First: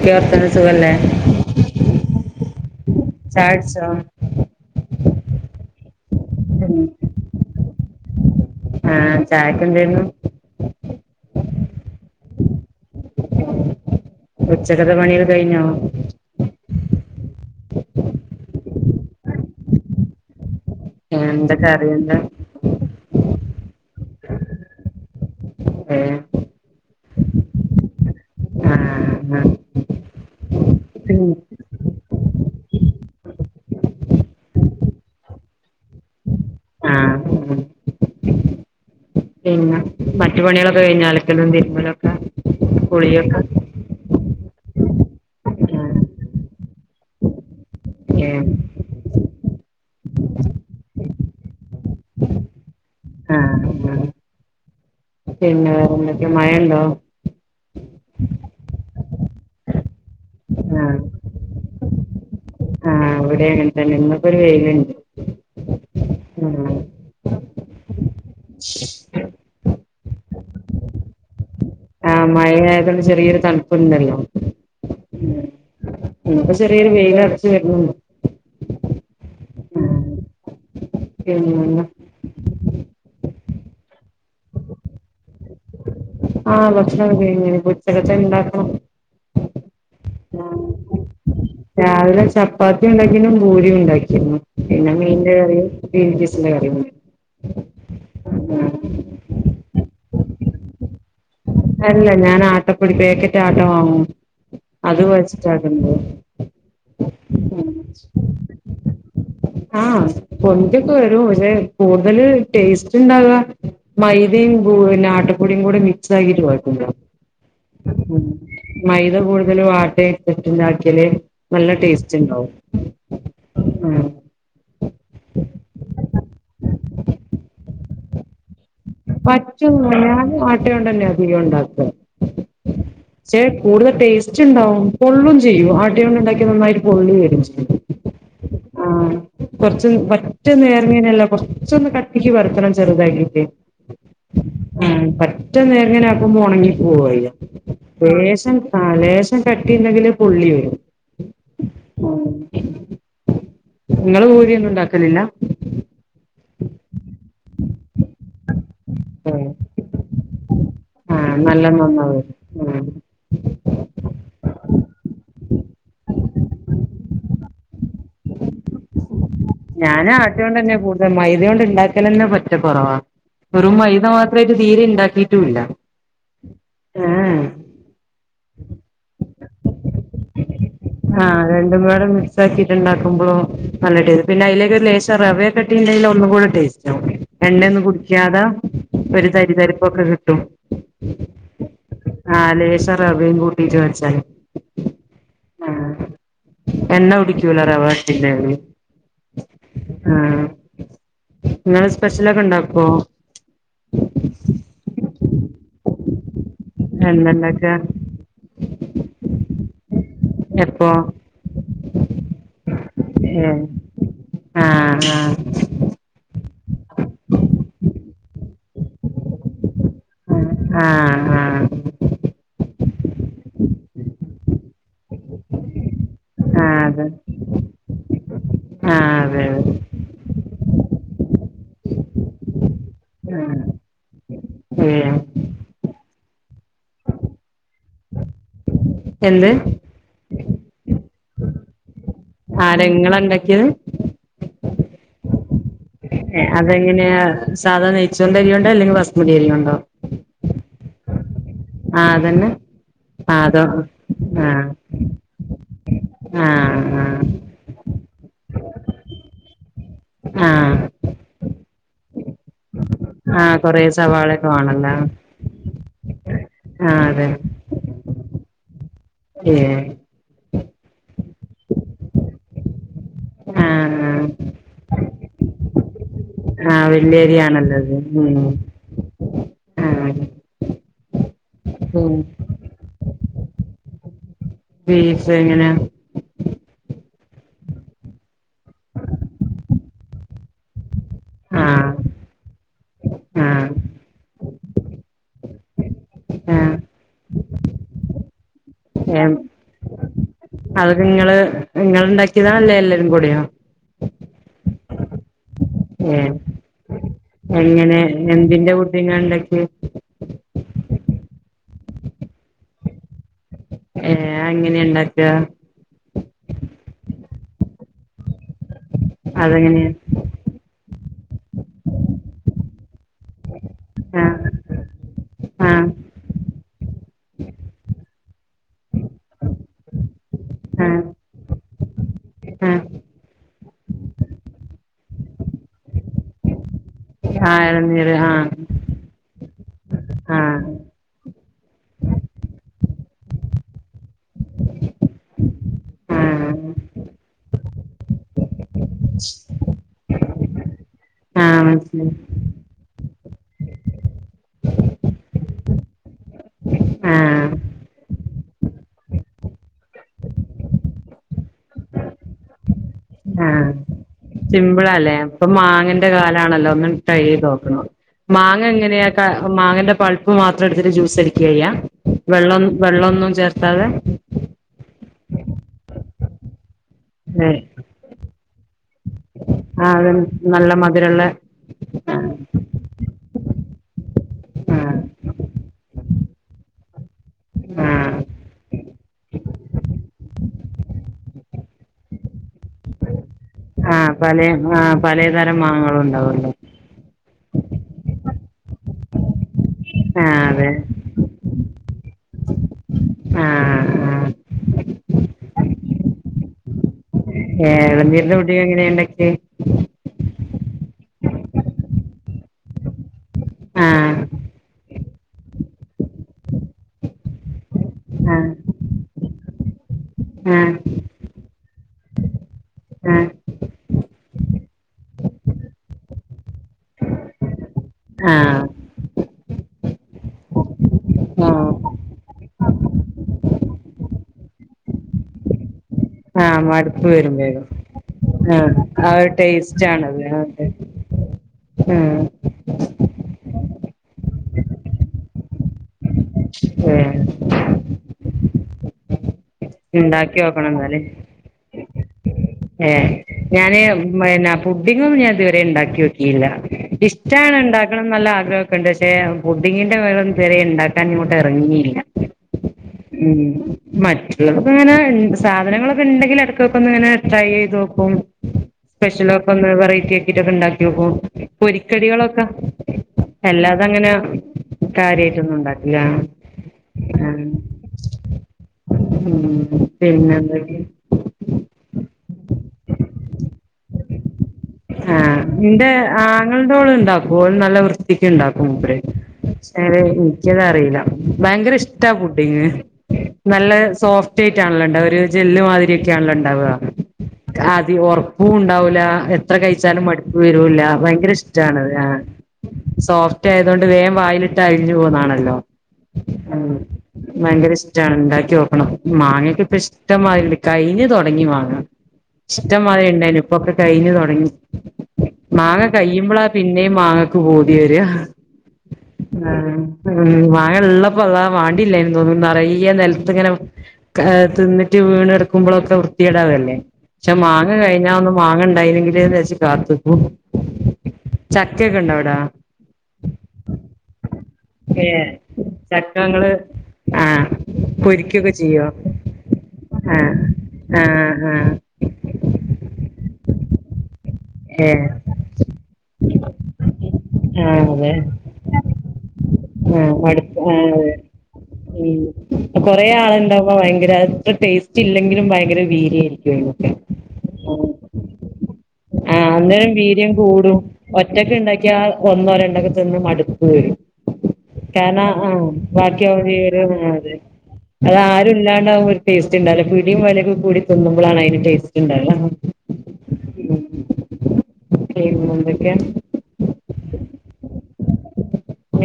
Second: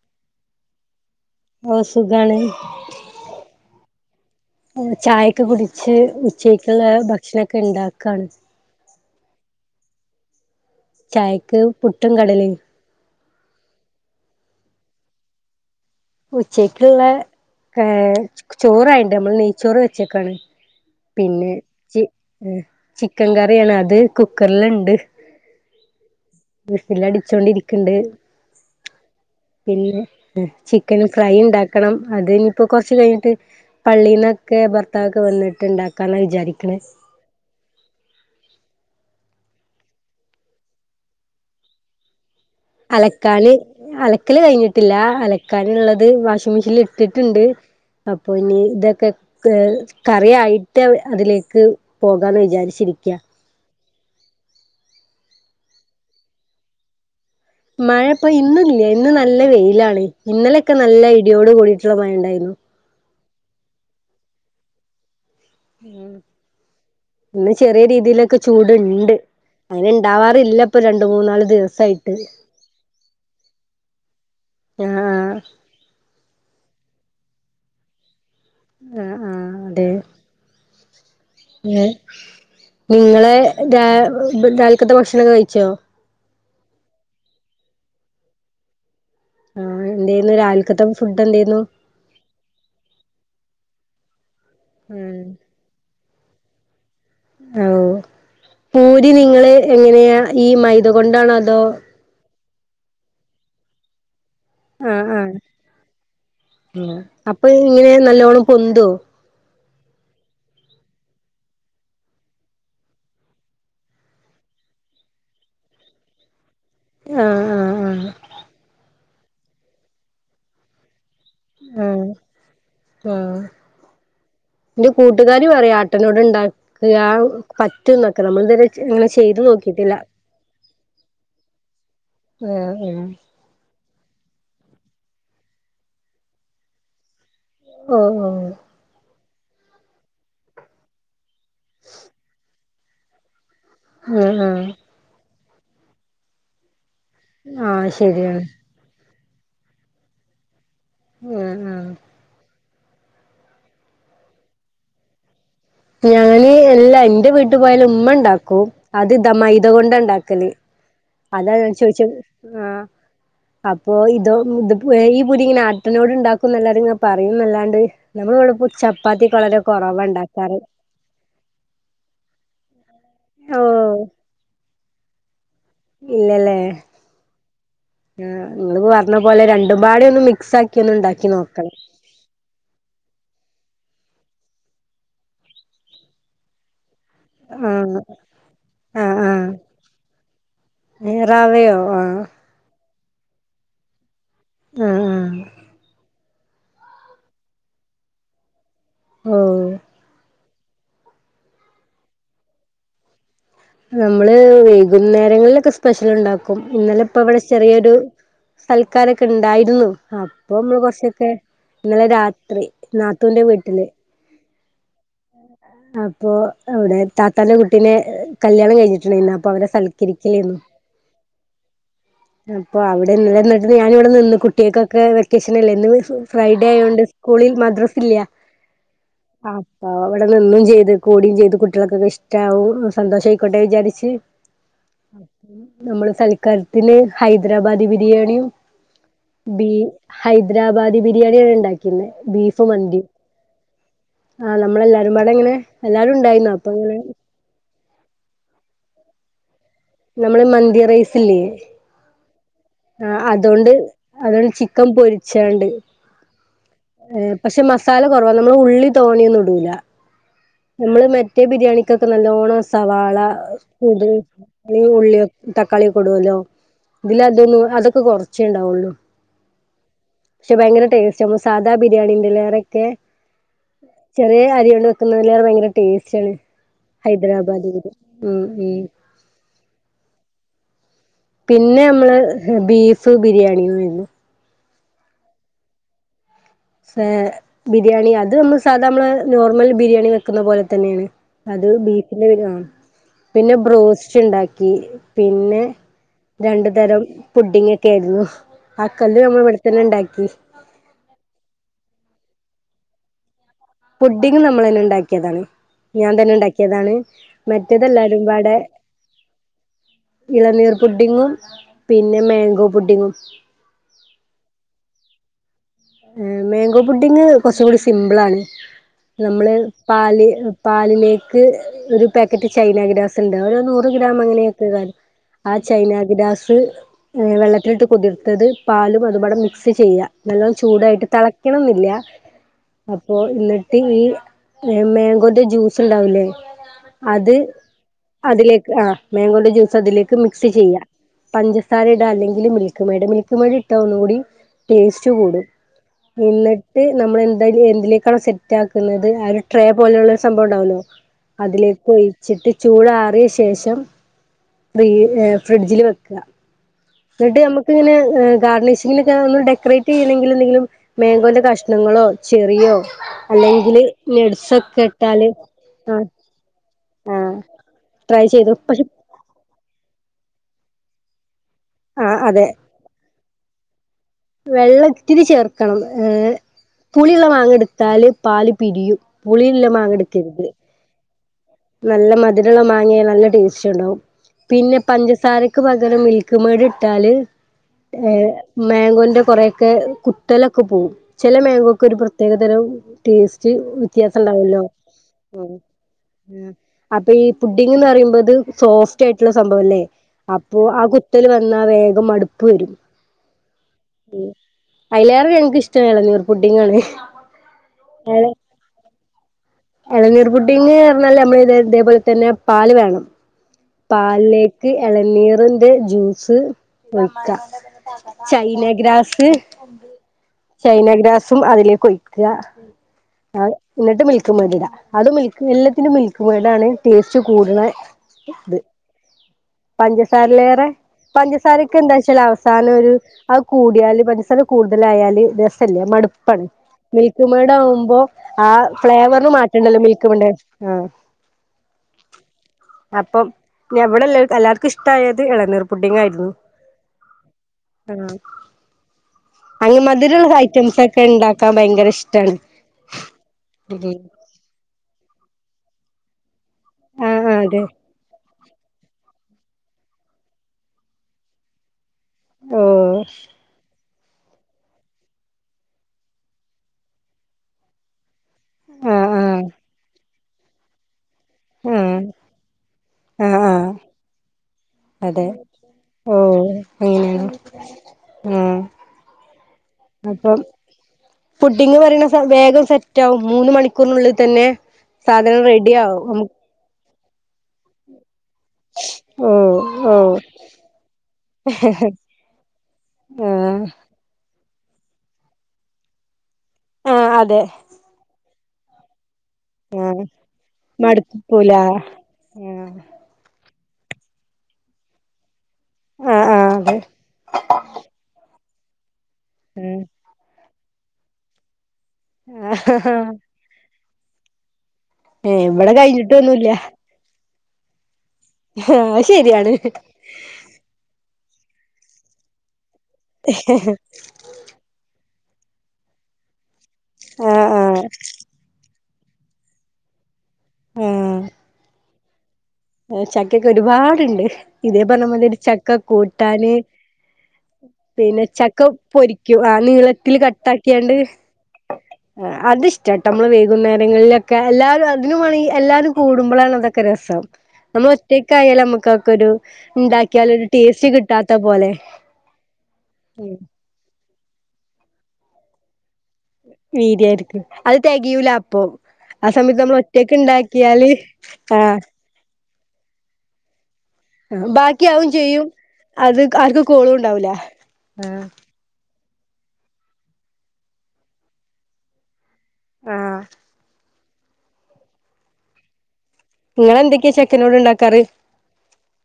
എന്താ വർത്താനം സുഖല്ലേ ഓഹ് സുഖാണ് ചായ കുടിച്ചോ ചായ ക്കെ കുടിച്ച് ഉച്ചയ്ക്കുള്ള ഭക്ഷണൊക്കെ ഉണ്ടാക്കാണ് ആഹ് ചായക്ക് എന്തേനു ചായക്ക് പുട്ടും കടലയും ഉച്ചക്കത്തെ പണിയൊക്കെ കഴിഞ്ഞോ? ഉച്ചയ്ക്കുള്ള ഏഹ് ചോറായിണ്ട് നമ്മള് നെയ്ച്ചോറ് വെച്ചേക്കാണ് പിന്നെ എന്താ കറി ചി എന്താ ചിക്കൻ കറിയാണ് അത് കുക്കറിലുണ്ട് ഏഹ് വിസിലടിച്ചോണ്ടിരിക്കണ്ട് ആഹ് പിന്നെ ചി ക്കൻ ഫ്രൈ ഉണ്ടാക്കണം അതിനിയിപ്പോൾ കുറച്ച് കഴിഞ്ഞിട്ട് പള്ളീന്നൊക്കെ ഭർത്താവൊക്കെ വന്നിട്ട് ഉണ്ടാക്കാന്നാ വിചാരിക്കണേ ആഹ് ഉം പിന്നെ മറ്റു പണികളൊക്കെ കഴിഞ്ഞോ അലക്കലും തിരുമ്പലൊക്കെ കുളിയൊക്കെ അലക്കാന് അലക്കല് കഴിഞ്ഞിട്ടില്ല ആഹ് അലക്കാനുള്ളത് വാഷിംഗ് മെഷീനിൽ ഇട്ടിട്ടുണ്ട് അപ്പൊ ഏഹ് ഇനി ഇതൊക്കെ ഏ കറി ആയിട്ട് അതിലേക്ക് പോകാന്ന് വിചാരിച്ചിരിക്കുക ആഹ് പിന്നെ വേറെന്തൊക്കെ മഴണ്ടോ മഴ ഇപ്പോ ഇന്നില്ല ഇന്ന് നല്ല വെയിലാണ് ഇന്നലെയൊക്കെ നല്ല ഇടിയോട് കൂടിയിട്ടുള്ള മഴ ഉണ്ടായിരുന്നു ആഹ ഇവിടെയും അങ്ങനെത്തന്നെ ഇന്നൊക്കൊ ഒരു വെയിലുണ്ട് ഉം ഇന്ന് ചെറിയ രീതിയിലൊക്കെ ചൂടുണ്ട് അങ്ങനെ ഇണ്ടാവാറില്ല ഇപ്പൊ രണ്ട മൂന്നാല് ദിവസം. ആഹ മഴയതരു ചെറിയൊരു തണുപ്പുണ്ടല്ലോ. ആ ഇപ്പോ ചെറിയൊരു വെയിയില അരച്ച വരുന്നു. ആഹ് ആഹ് അതെ പിന്നെ നിങ്ങളെ രാൽക്കത്തെ ഭക്ഷണൊക്കെ കഴിച്ചോ. ആഹ് ഭക്ഷണം കയിച്ചു ഇഞ് ഉച്ചക്കത്തെ ഇണ്ടാക്കണം. ആഹ എന്തായിരുന്നു രാവിൽക്കത്ത ഫുഡ് എന്തായിരുന്നു. രാവിലെ ചപ്പാത്തി ഉണ്ടാക്കിരുന്നു പൂരി ഉണ്ടാക്കിരുന്നു പിന്നെ ഉം മീന്റെ കറിം. ഗ്രീൻപീസിന്റെ കറി. ഓ പൂരി നിങ്ങള് എങ്ങനെയാ ഈ മൈദ കൊണ്ടാണോ അതോ. ല്ല ഞാൻ ആട്ടപ്പൊടി പാക്കറ്റ് ആട്ട വാങ്ങും. അത് ആഹ കൊഴച്ചിട്ടാക്കുന്നത് ആഹ അപ്പൊ ഇങ്ങനെ നല്ലോണം പൊന്തോ ആഹ പൊന്തിക്കെ വരും പക്ഷേ കൂടുതല് ടേസ്റ്റ് ഉണ്ടാവുക. മൈദയും ആട്ടപ്പൊടിയും കൂടെ മിക്സ് ആക്കിട്ട് കുഴക്കില്ലോ. ആഹ് ആഹ് ആഹ് മൈദ കൂടുതൽ വാട്ട ഇട്ടിട്ടുണ്ടാക്കല്. നല്ല ആഹ് ടേസ്റ്റ് ഉണ്ടാവും. ആഹ് എന്റെ കൂട്ടുകാാര് പറയാ ആട്ടനോട് ഉണ്ടാക്കുക ആ. റ്റന്നക്ക നമ്മൾ എന്ത ഇങ്ങനെ ചെയ്ത് പറ്റും നോക്കിട്ടില്ല. ഞാൻ ആട്ടയോണ്ട് തന്നെ അധികം [unintelligible] പക്ഷേ കൂടുതൽ ടേസ്റ്റ് ഉണ്ടാവും പൊള്ളും ചെയ്യും ആട്ട കൊണ്ട് ഉണ്ടാക്കി നന്നായിട്ട് പൊങ്ങിവരും ചെയ്യും. ഓഹ് ഓഹ് ആഹ കൊറച്ച മറ്റൊന്ന് എറങ്ങനല്ല കൊറച്ചൊന്ന് കട്ടിക്ക് പരുത്തണം ചെറുതാക്കിട്ടേ. ആഹ ആഹ ആ പറ്റ നേരങ്ങനെ ആക്കുമ്പോ ണങ്ങി പോവാ ചെയ്യ ആഹ് ശരിയാണ് ലേഷം. ആഹ് ലേശം കട്ടിയുണ്ടെങ്കില് പൊള്ളി വരും. ആഹ് ആഹ് നിങ്ങള് ഭൂരിന്നും ഉണ്ടാക്കലില്ല. ഞാൻ എല്ലാ എന്റെ വീട്ടിൽ പോയാലും ഉമ്മ ഉണ്ടാക്കും. അത് ഇതാ ആഹ് മൈത കൊണ്ട ഉണ്ടാക്കല് അത നല്ല ഞാൻ ചോദിച്ച നന്നാവും ആഹ് - അപ്പൊ ഇതോ ഇത് ഈ പുരി ഇങ്ങനെ ആട്ടനോട് ഉണ്ടാക്കും എന്നല്ലാരും ഇങ്ങ പറയുംല്ലാ - നമ്മളവിടെ ചപ്പാത്തി ഒക്കെ വളരെ കുറവണ്ടാക്ക ണ്ട് തന്നെ കൂടുതൽ മൈദ കൊണ്ട് ഉണ്ടാക്കല പറ്റ കുറവാ ഓ വെറും മൈദ മാത്രമായിട്ട് തീരെ ഉണ്ടാക്കിയിട്ടുംല്ല ഇല്ലല്ലേ ആഹ് നിങ്ങൾ പറഞ്ഞ പോലെ രണ്ടുംപാട ഒന്ന് മിക്സ് ആക്കി ഒന്ന് ഉണ്ടാക്കി ആഹ് നോക്കണം രണ്ടും പാടെ ഒന്ന് ക്കിട്ട് ണ്ടാക്കുമ്പോ നല്ല ടേസ്റ്റ് പിന്നെ അതിലേക്ക് ഒരു ലേശം റവയൊക്കെ ഇട്ട് ണ്ടെങ്കിൽ ഒന്നും കൂടെ ടേസ്റ്റ് ആവും എണ്ണ ഒന്നും ആഹ് കുടിക്കാതെ ആഹ് ഒരു ആഹ് തരിതരിപ്പൊക്കെ കിട്ടും ആഹ് ലേശ റവയും കൂട്ടീട്ട് വെച്ചാല് ആഹ് ആഹ് ആഹ് എന്ന കുടിക്കൂല റവാട്ടിയാല്ല് ഓ ആഹ് നിങ്ങള് സ്പെഷ്യലൊക്കെ ഇണ്ടാക്കോ? നമ്മള് വൈകുന്നേരങ്ങളിലൊക്കെ സ്പെഷ്യൽ ഇണ്ടാക്കും ഇന്നലെ ഇപ്പ എന്താ ഇവടെ ഉണ്ടാക്കുക ചെറിയൊരു സൽക്കാരൊക്കെ ഇണ്ടായിരുന്നു അപ്പൊ നമ്മള് എപ്പോ കൊർച്ചൊക്കെ ഇന്നലെ രാത്രി നാത്തൂന്റെ ഏഹ് വീട്ടില് ആഹ് ആഹ് അപ്പൊ അവിടെ താത്താന്റെ കുട്ടിനെ കല്യാണം കഴിഞ്ഞിട്ടുണ്ടായിാനു അപ്പൊ അവരെ സൽ കരിക്കലെർന്നു ആ ആ അപ്പൊ അവിടെന്നലെന്നെട്ട് ഞാനിവിടെ നിന്ന് കുട്ടിയേക്കൊക്കെ വെക്കേഷൻ അല്ലേ [unintelligible] ആ ഫ്രൈഡേ ആയൊണ്ട് അതെ സ്കൂളിൽ മദ്രാസില്ല ആ അതെ അപ്പ അതെ അപ്പൊ അവ്ടെ നിന്നും ചെയ്ത് കൂടിയും ചെയ്ത് കുട്ടിയാൾക്കൊക്കെ ഇഷ്ടാവും സന്തോഷം ആയിക്കോട്ടെ വിചാരിച്ച് ഏ നമ്മള് സൽക്കാരത്തിന് ഹൈദരാബാദി ബിരിയാണിം എന്ത് ബീ ഹൈദ്രാബാദി ബിരിയാണിയാണ് ഇണ്ടാക്കീർന്നെ ബീഫ് മന്തിമ്‌ [unintelligible] ആഹ് നമ്മളെല്ലാരും പാടങ്ങനെ എല്ലാരും ഇണ്ടായിർന്നു അപ്പൊ ഇങ്ങനെ സാധണ നെയ്ച്ചോർന്റെ അരിയൊണ്ടോ അല്ലങ്കിൽ ബസ്മതി അരിയോണ്ടോ? നമ്മള് മന്തി റൈസ്ല്ല്ലേ ആഹ് അതന്നെ ആഹ് ആ അതോ അതോണ്ട് അതോണ്ട് ചിക്കൻ പൊരിച്ചാണ്ട് ആഹ് ആഹ് ഏ പക്ഷെ മസാല കൊറവാ നമ്മള് ഉള്ളി തോണിയൊന്നും ഇടൂല ആഹ് നമ്മള് മറ്റേ ബിരിയാണിക്കൊക്കെ നല്ലോണ്ണം സവാള ആ കൊറേ സവാളൊക്കെ കൂടുതല് വേണല്ലോ ഉള്ളിയൊ തക്കാളി കൊടുവല്ലോ ആ ഇതില് അതെ അതൊന്നും അതൊക്കെ കൊർച്ചേ ഇണ്ടാവുള്ളൂ ഏഹ് പക്ഷെ ഭയങ്കര ടേസ്റ്റാമ്മളെ സാദാ ബിരിയാണിന്റെലേറെക്കെ, ആ ആ ചെറിയേ അരിയോണ്ട് വെക്കുന്നതിലേറെ ഭയങ്കര ടേസ്റ്റാണ് ആ വല്യ ഹൈദരാബാദ്ബി അരിയാണല്ലോ ഉം ഉം ആഹ് പിന്നെ നമ്മള് ബീഫ് ബിരിയാണിയാർന്നു ബീഫ് എങ്ങനെ? ഫെ ബിരിയാണി അത് നമ്മള് സാധാ നമ്മള് നോർമൽ ബിരിയാണി വെക്കുന്ന പോലെ തന്നെണ്. അത് ആ ബീഫിന്റെ വെ [unintelligible] ആ പിന്നെ ബ്രോസ്റ്റ് ഇണ്ടാക്കി പിന്നെ രണ്ടു ആ തരം പുഡിങ്ങൊക്കെ ഏർന്നു. ഏ അതൊക്കെ ഇങ്ങള് നിങ്ങള് ഇണ്ടാക്കിയതാ അല്ലേ എല്ലരും കൂടിയോ? ഫുഡിങ് നമ്മളന്നെ ഇണ്ടാക്കിയതാണ് ഞാൻ ഏഹ് തന്നെ ഇണ്ടാക്കിയതാണ് എങ്ങനെ മറ്റേതെല്ലാരുംപാടെ എന്തിന്റെ പുഡിങ്ങാ ഇണ്ടാക്കിയെ ഇളനീർ പുഡിങ്ങും പിന്നെ മേങ്കോ പുഡിങ്ങും ഏ അതെങ്ങനെ ണ്ടാക്ക? മേങ്കോ പുുഡിങ്ങ് കൊർച്ചൂടി സിമ്പിളാണ് നമ്മള് അതെങ്ങനെയാ പാല് പാലിലേക്ക് ഒരു പാക്കറ്റ് ചൈന ഗ്രാസ് ഇണ്ട് അതൊരു നൂ റ് ഗ്രാം ആഹ് അങ്ങനെയൊക്കെ [unintelligible] ആ ആഹ് ചൈനഗ്രാസ് ഹെ വെള്ളത്തിലിട്ട് കുതിർത്തത് പാലും അതുപാടെ മിക്സ് ചെയ്യ നല്ല ആഹ് ചൂടായിട്ട് തളയ്ക്കണംന്നില്ല ആഹ് അപ്പൊ എന്നിട്ട് ഈ മാേങ്കോന്റെ ജ്യൂസ് ഇണ്ടാവിലേ അത് ആഹ് എളനീര് അതിലേക്ക് ആഹ് മാേങ്കോന്റെ ജ്യൂസ് അതിലേക്ക് മിക്സ് ആഹ് ചെയ്യ. പഞ്ചസാരട അല്ലെങ്കിൽ മിൽക്ക് മെയഡ് മിൽക്ക് മെയഡ് ഇട്ട ഒന്നുകൂടി ടേസ്റ്റ് കൂടും. ആഹ് ന്നട്ട് നമ്മൾെന്താ എന്തിലേക്കാണ് സെ റ്റക്കുന്നത് ആഹ് ഒരു ട്രേ പോലുള്ള സംഭവം ഉണ്ടാവല്ലോ ആഹ് അതിലേക്ക് മനസ്സിലായി ഒഴിച്ചിട്ട് ചൂടാറിയ ശേഷം ദീ ഹെ ഫ്രിഡ്ജിൽ വെക്ക ന്നിട്ട് ആഹ് നമക്ക് ഇങ്ങനെ ഗാർഡണഷിങ്ങിനക്കെ ഒന്ന് ഡെക്കറേറ്റ് ചെയ്യണെ ന്നെങ്കിലും മേഗോന്റെ കഷ കഷ്ണങ്ങളോ ചെറിയോ ആഹ് അല്ലെങ്കില് നെഡസൊക്കെ സിമ്പിളാല്ലേ ഇട്ടാല് ആഹ്.. കൈ തോക്കണം ട്രൈ ചെയ്തു പക്ഷെ മാങ്ങന്റെ പൾപ്പ് മാത്രം എടുത്തിട്ട് ജ്യൂസടിക്കഴിയ്യ ആ അതെ വെള്ളന്നു വെള്ളൊന്നും ചേർത്താതെ വെള്ളം ഇത്തിരി ചേർക്കണം ങ് പുളിള്ള ഏഹ് മാങ്ങെടുത്താല് പാല് പിരിയും പുളിള്ള മാങ്ങ എട്ക്കരുത് മധുരള്ളെ നല്ല മധുരമുള്ള മാങ്ങ നല്ല ടേസ്റ്റ് ഉണ്ടാവും പിന്നെ ആ പഞ്ചസാരക്ക് പകരം മിൽ മിൽക്ക് മേഡ് ഇട്ടാല് ആ മോങ്ങൊന്റെ കൊറൊക്കെ കുത്തല ക്കെ പോവും ചില മോഗോക്ക് ഒരു പ്രത്യേകതരം ടേസ്റ്റ് ആ വ്യത്യാസം പലേ ഇണ്ടാവല്ലോ ആ [unintelligible] പലേതരം മാങ്ങളുണ്ടാവല്ലോ അപ്പൊ ഈ പുഡിങ് എന്ന് പറയുമ്പോത് സോഫ്റ്റ് ആയിട്ടുള്ള സംഭവംല്ലേ ആ അപ്പൊ അതെ ആഹ് കു വന്നാൽ വേഗം മടുപ്പ് വരും ആ ആ അയ്ലേറെ ഞങ്ങൾക്ക് ഇഷ്ടം ഇളനീർ പുഡിങ്ങാണ് എഹ് എളനീരിന്റെ പുഡ്ഡിംഗ് എങ്ങനെയ ഇണ്ടക്കെ ഇളനീർ പുഡിങ്ങ് പറഞ്ഞാൽ നമ്മള് ഇതോ പോലെ തന്നെ പാൽ വേണം ആ പാലിലേക്ക് ഇളനീറിന്റെ ജ്യൂസ് വക്ക ആ ചൈന ആ ഗ്രാസ് ആ ചൈന ചൈനഗ്രാസും അതിലേക്ക് ഒഴിക്കുക ന്നട്ട് മിൽക്ക് മെയ്ഡ് ഇട അത് മിൽക്ക് എല്ലാത്തിലുംമിൽക്ക് മേഡാണ് ടേസ്റ്റ് കൂടുണ ആ ഇത് പഞ്ചസാരയിലേറെ ആ പഞ്ചസാരക്കെ എന്താച്ചല് അവസാനം ഒരു അത് കൂടിയാല് പഞ്ചസാര കൂടുതലായാല് രസല്ല മടുപ്പ് മടുപ്പാണ് ആ മടുപ്പ് മിൽക്ക് വരും മേഡ് വേഗം ആവുമ്പോ ആ ആ ഒരു ഫ്ലേവറിന് മാറ്റേണ്ടല്ലോ മിൽക്ക് മേഡ് ആഹ് ഉം അപ്പോ ഇവിടെല്ല എല്ലാവർക്കും ഇഷ്ടായത് ഇളനീർ പുഡ്ഡിംഗ് ആയിരുന്നു എഹ് [unintelligible] അങ്ങനെ മധുരള്ള ഇണ്ടാക്കി നോക്കണം ഐറ്റംസ് ഒക്കെ ഇണ്ടാക്കാൻ ഭയങ്കര ഇഷ്ടണ് ഏഹ് ഞാന് ഫുഡിങ്ങും ഞാൻ ഇതുവരെ ഉണ്ടാക്കി വോക്കിയില്ല ആഹ് ആഹ് ഇഷ്ടണ് അതെ ഇണ്ടാ നല്ല ആഗ്രഹൊക്കെ ഉണ്ട് പക്ഷെ ബുഡിന്റെ വെള്ളം വോറഉണ്ടാക്കാൻ ഇങ്ങട്ട് എറങ്ങില്ല ഓഹ് ഉം മറ്റുള്ളതൊക്കെ ഇങ്ങനെ സാധനങ്ങളൊക്കെ ഉണ്ടെങ്കില് ഇടക്ക്ക്കെ ഇങ്ങനെ ട്രൈ ചെയ്ത് നോക്കും ആഹ് ആഹ് സ്പെഷ്യലൊക്കൊന്ന് വെറൈറ്റി ആക്കിട്ടൊക്കെ ണ്ടാക്കിയോക്കും ആഹ് പൊരിക്കടികളൊക്കെ ആഹ് ആഹ് എല്ലാതങ്ങനെ അതെ ഓ അങ്ങനെയാണ് ആ ഉം ഉം അപ്പം പിന്നെന്തൊക്കെ പുുഡിങ്ങ് പറയ്ണ വേഗം സെറ്റാവും മൂന്ന് മണിക്കൂറിനുള്ളിൽ തന്നെ സാധനം റെഡിയാവും [unintelligible] ഉണ്ടാക്കും. ഓള് നല്ല വൃത്തിക്ക്ണ്ടാക് ക്കും മൂപ്പര്, ഓ ക്ഷെ ഓ ല് ഇൻക്കതറീല. ഭയങ്കര ഇഷ്ടാ ഫുഡിങ് ആഹ് നല്ല സോഫ്റ്റയ്ട്ടാണല്ലോ ഉണ്ടാവ ഒര് ജെല്ല് മാതിരിയൊക്കേണല്ലോ ണ്ടാവുക ആഹ് അതെ അതി ഒർപ്പൂണ്ടാവൂല ത്ര ആഹ് കഴിച്ചാലും മടുപ്പ് വരൂല്ലാ ഭയങ്കര മടുക്കൂല ഇഷ്ട്ടാണത് ആഹ് സോഫ്റ്റായതുകൊണ്ട് വേം വായിലിട്ട അലിഞ്ഞു പോവുന്നാണല്ലോ ആഹ് ആഹ് അതെ ഉം. ഭയങ്കര ഇഷ്ട്ടാണ്. ഉണ്ടാക്കി നോക്കണം മാങ്‌യൊക്കെ ഇപ്പോ ഉം ഇഷ്ട ഇഷ്ടംമാതിരിണ്ട്, കയ്ഞ്ഞ തൊടങ്ങി മാങ്ങ, ആഹ് ഇഷ്ടംമാതിരി ണ്ടേയിനി പ്പൊക്കെ കയ്ഞ്ഞ് തൊട ടങ്ങി. ഏഹ് ഇവിടെ മാങ്ങ കഴിയുമ്പളാ കഴിഞ്ഞിട്ടൊന്നുല്ല പിന്നെയും മാങ്ങക്ക് പൂതി വരാ ഏഹ് അഹ് ശരിയാണ് ഉം മാങ്ങള്ളപ്പോ അള്ളാ മാണ്ടില്ലേനി തോന്നും. നറയ നെൽത്തിങ്ങനെ ഏഹ് തിന്നിട്ട് വീണ്കെടുക്കുമ്പളൊക്കെ വൃത്തികേടാവല്ലേ. പക്ഷെ ആഹ് മാങ്ങ ആഹ് കഴിഞ്ഞാൽ ഒന്ന് മാങ്ങ ഉണ്ടായിന്ന് ലേ വേച്ച് കാത്തുക്കും ആഹ് കേക്ക്ണ്ടോ അവിടെ ആ ചക്കൊക്കെ ഒരുപാട്ണ്ട് ഇതേ പറഞ്ഞ ഏഹ് പോലരു ചക്ക കൂട്ടാന് ആഹ് പിന്നെ പൊരിക്കൊക്കെ ചക്ക ചെയ്യോ പൊരിക്കും ആ നീളത്തില് ആഹ് കട്ടാക്കിയാണ്ട് ആഹ് ആഹ് ആ അത്ഷ്ടട്ടോ നമ്മള് വൈകുന്നേരങ്ങളിലൊക്കെ എല്ലാരും ഏഹ് അതിനോവണെങ്കി എല്ലാരും കൂടുമ്പളാണ് അതൊക്കെ രസം ആഹ് അതെ നമ്മളൊറ്റക്കായാൽ അമ്മക്കക്കൊരു ആഹ് ഇണ്ടാക്കിയാലൊരു മടുപ്പ് ടേസ്റ്റ് ആഹ് കിട്ടാത്ത പോലെ ഉം കൊറേ ആളുണ്ടാവുമ്പോ ഭയങ്കര അത്ര ടേസ്റ്റ് ഇല്ലെങ്കിലും ഭയങ്കര വീര്യേ നി വീര്യരിക്കും അത് തെകയൂല അപ്പൊ ആ ആഹ് സമയത്ത് അന്നേരം നമ്മളൊറ്റക്ക് വീര്യം കൂടും ഉണ്ടാക്കിയാല് ഒറ്റക്ക് ആഹ് ഇണ്ടാക്കിയാ ഒന്നോ രണ്ടക്കത്ത് തിന്നും മടുക്കോയ്. ബാക്കിയാവും കാരണം ചെയ്യും ആ അത് ബാക്ക്യാവ് ആർക്കും കോളും ഉണ്ടാവൂല പിന്നെന്ത് ആഹ് അതായ് രുല്ലാണ്ടാവുമ്പൊരു ടേസ്റ്റ് ണ്ടാവൂല. പിടിം വലിം കൂടി തിന്നുമ്പളാണയ്ന് ടേസ്റ്റ് ണ്ടാവ ആഹ് പിന്നെന്തൊക്കെ ങ്ങളെന്തൊക്കെ യാ ചക്കനോട്ണ്ടാക്കാറ്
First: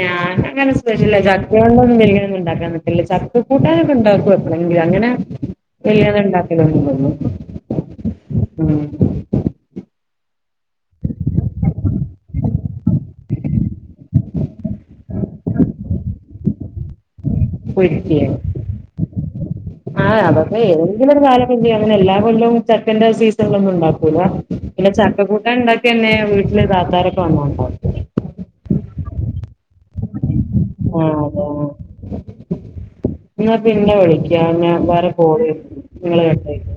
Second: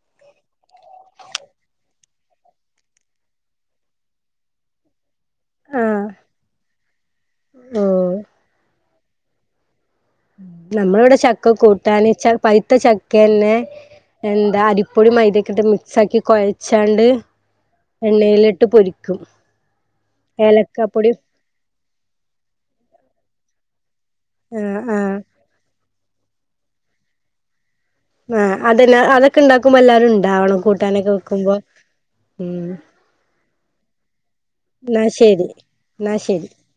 ഞാൻ അങ്ങനെ സ്പെഷ്യല്ല ചക്ക കൊണ്ടൊന്നും വല്യൊന്നുണ്ടാക്കാൻ നിക്കല്ല. ചക്ക കൂട്ടാനൊക്കെ ഇണ്ടാക്കു എ അല്ലെങ്കിൽ അങ്ങനെ ആഹ് ചെയ്യാതെ ണ്ടാക്കലാണെന്ന് തോന്നുന്നു ഓ ഉം നമ്മളവടെ ചക്ക കൂട്ടാന്ച്ചാ പഴ്‌ത്ത ചക്കന്നെ എന്താ അരിപ്പൊടി മൈദ്യൊക്കെട്ട് മിക്സാക്കി കൊഴച്ചാണ്ട് പൊരിക്ക്യേ.. ആഹ് അവക്ക് ഏലക്കാപ്പൊടി ഏതെങ്കിലൊരു കാലം ക കര്തി അങ്ങനെ എല്ലാ കൊല്ലവും ചക്കന്റെ സീസണിലൊന്നുണ്ടാക്കൂല്ല ആഹ് പിന്നെ ആഹ് ചക്കക്കൂ ട്ടാണ്ടാക്കിയന്നെ വീട്ടില് താത്താരൊക്കെ വന്നോണ്ടോവും ആഹ് അതന്നെ,, അതൊക്കെണ്ടാക്കുമ്പോ എല്ലാരും ണ്ടാവണം ആഹ് അതെ അഹ് നിങ്ങള് പിന്നെ വിളിക് എന്നാ ശരി [unintelligible] എന്നാ നിങ്ങള് ശരി കേട്ടഹ്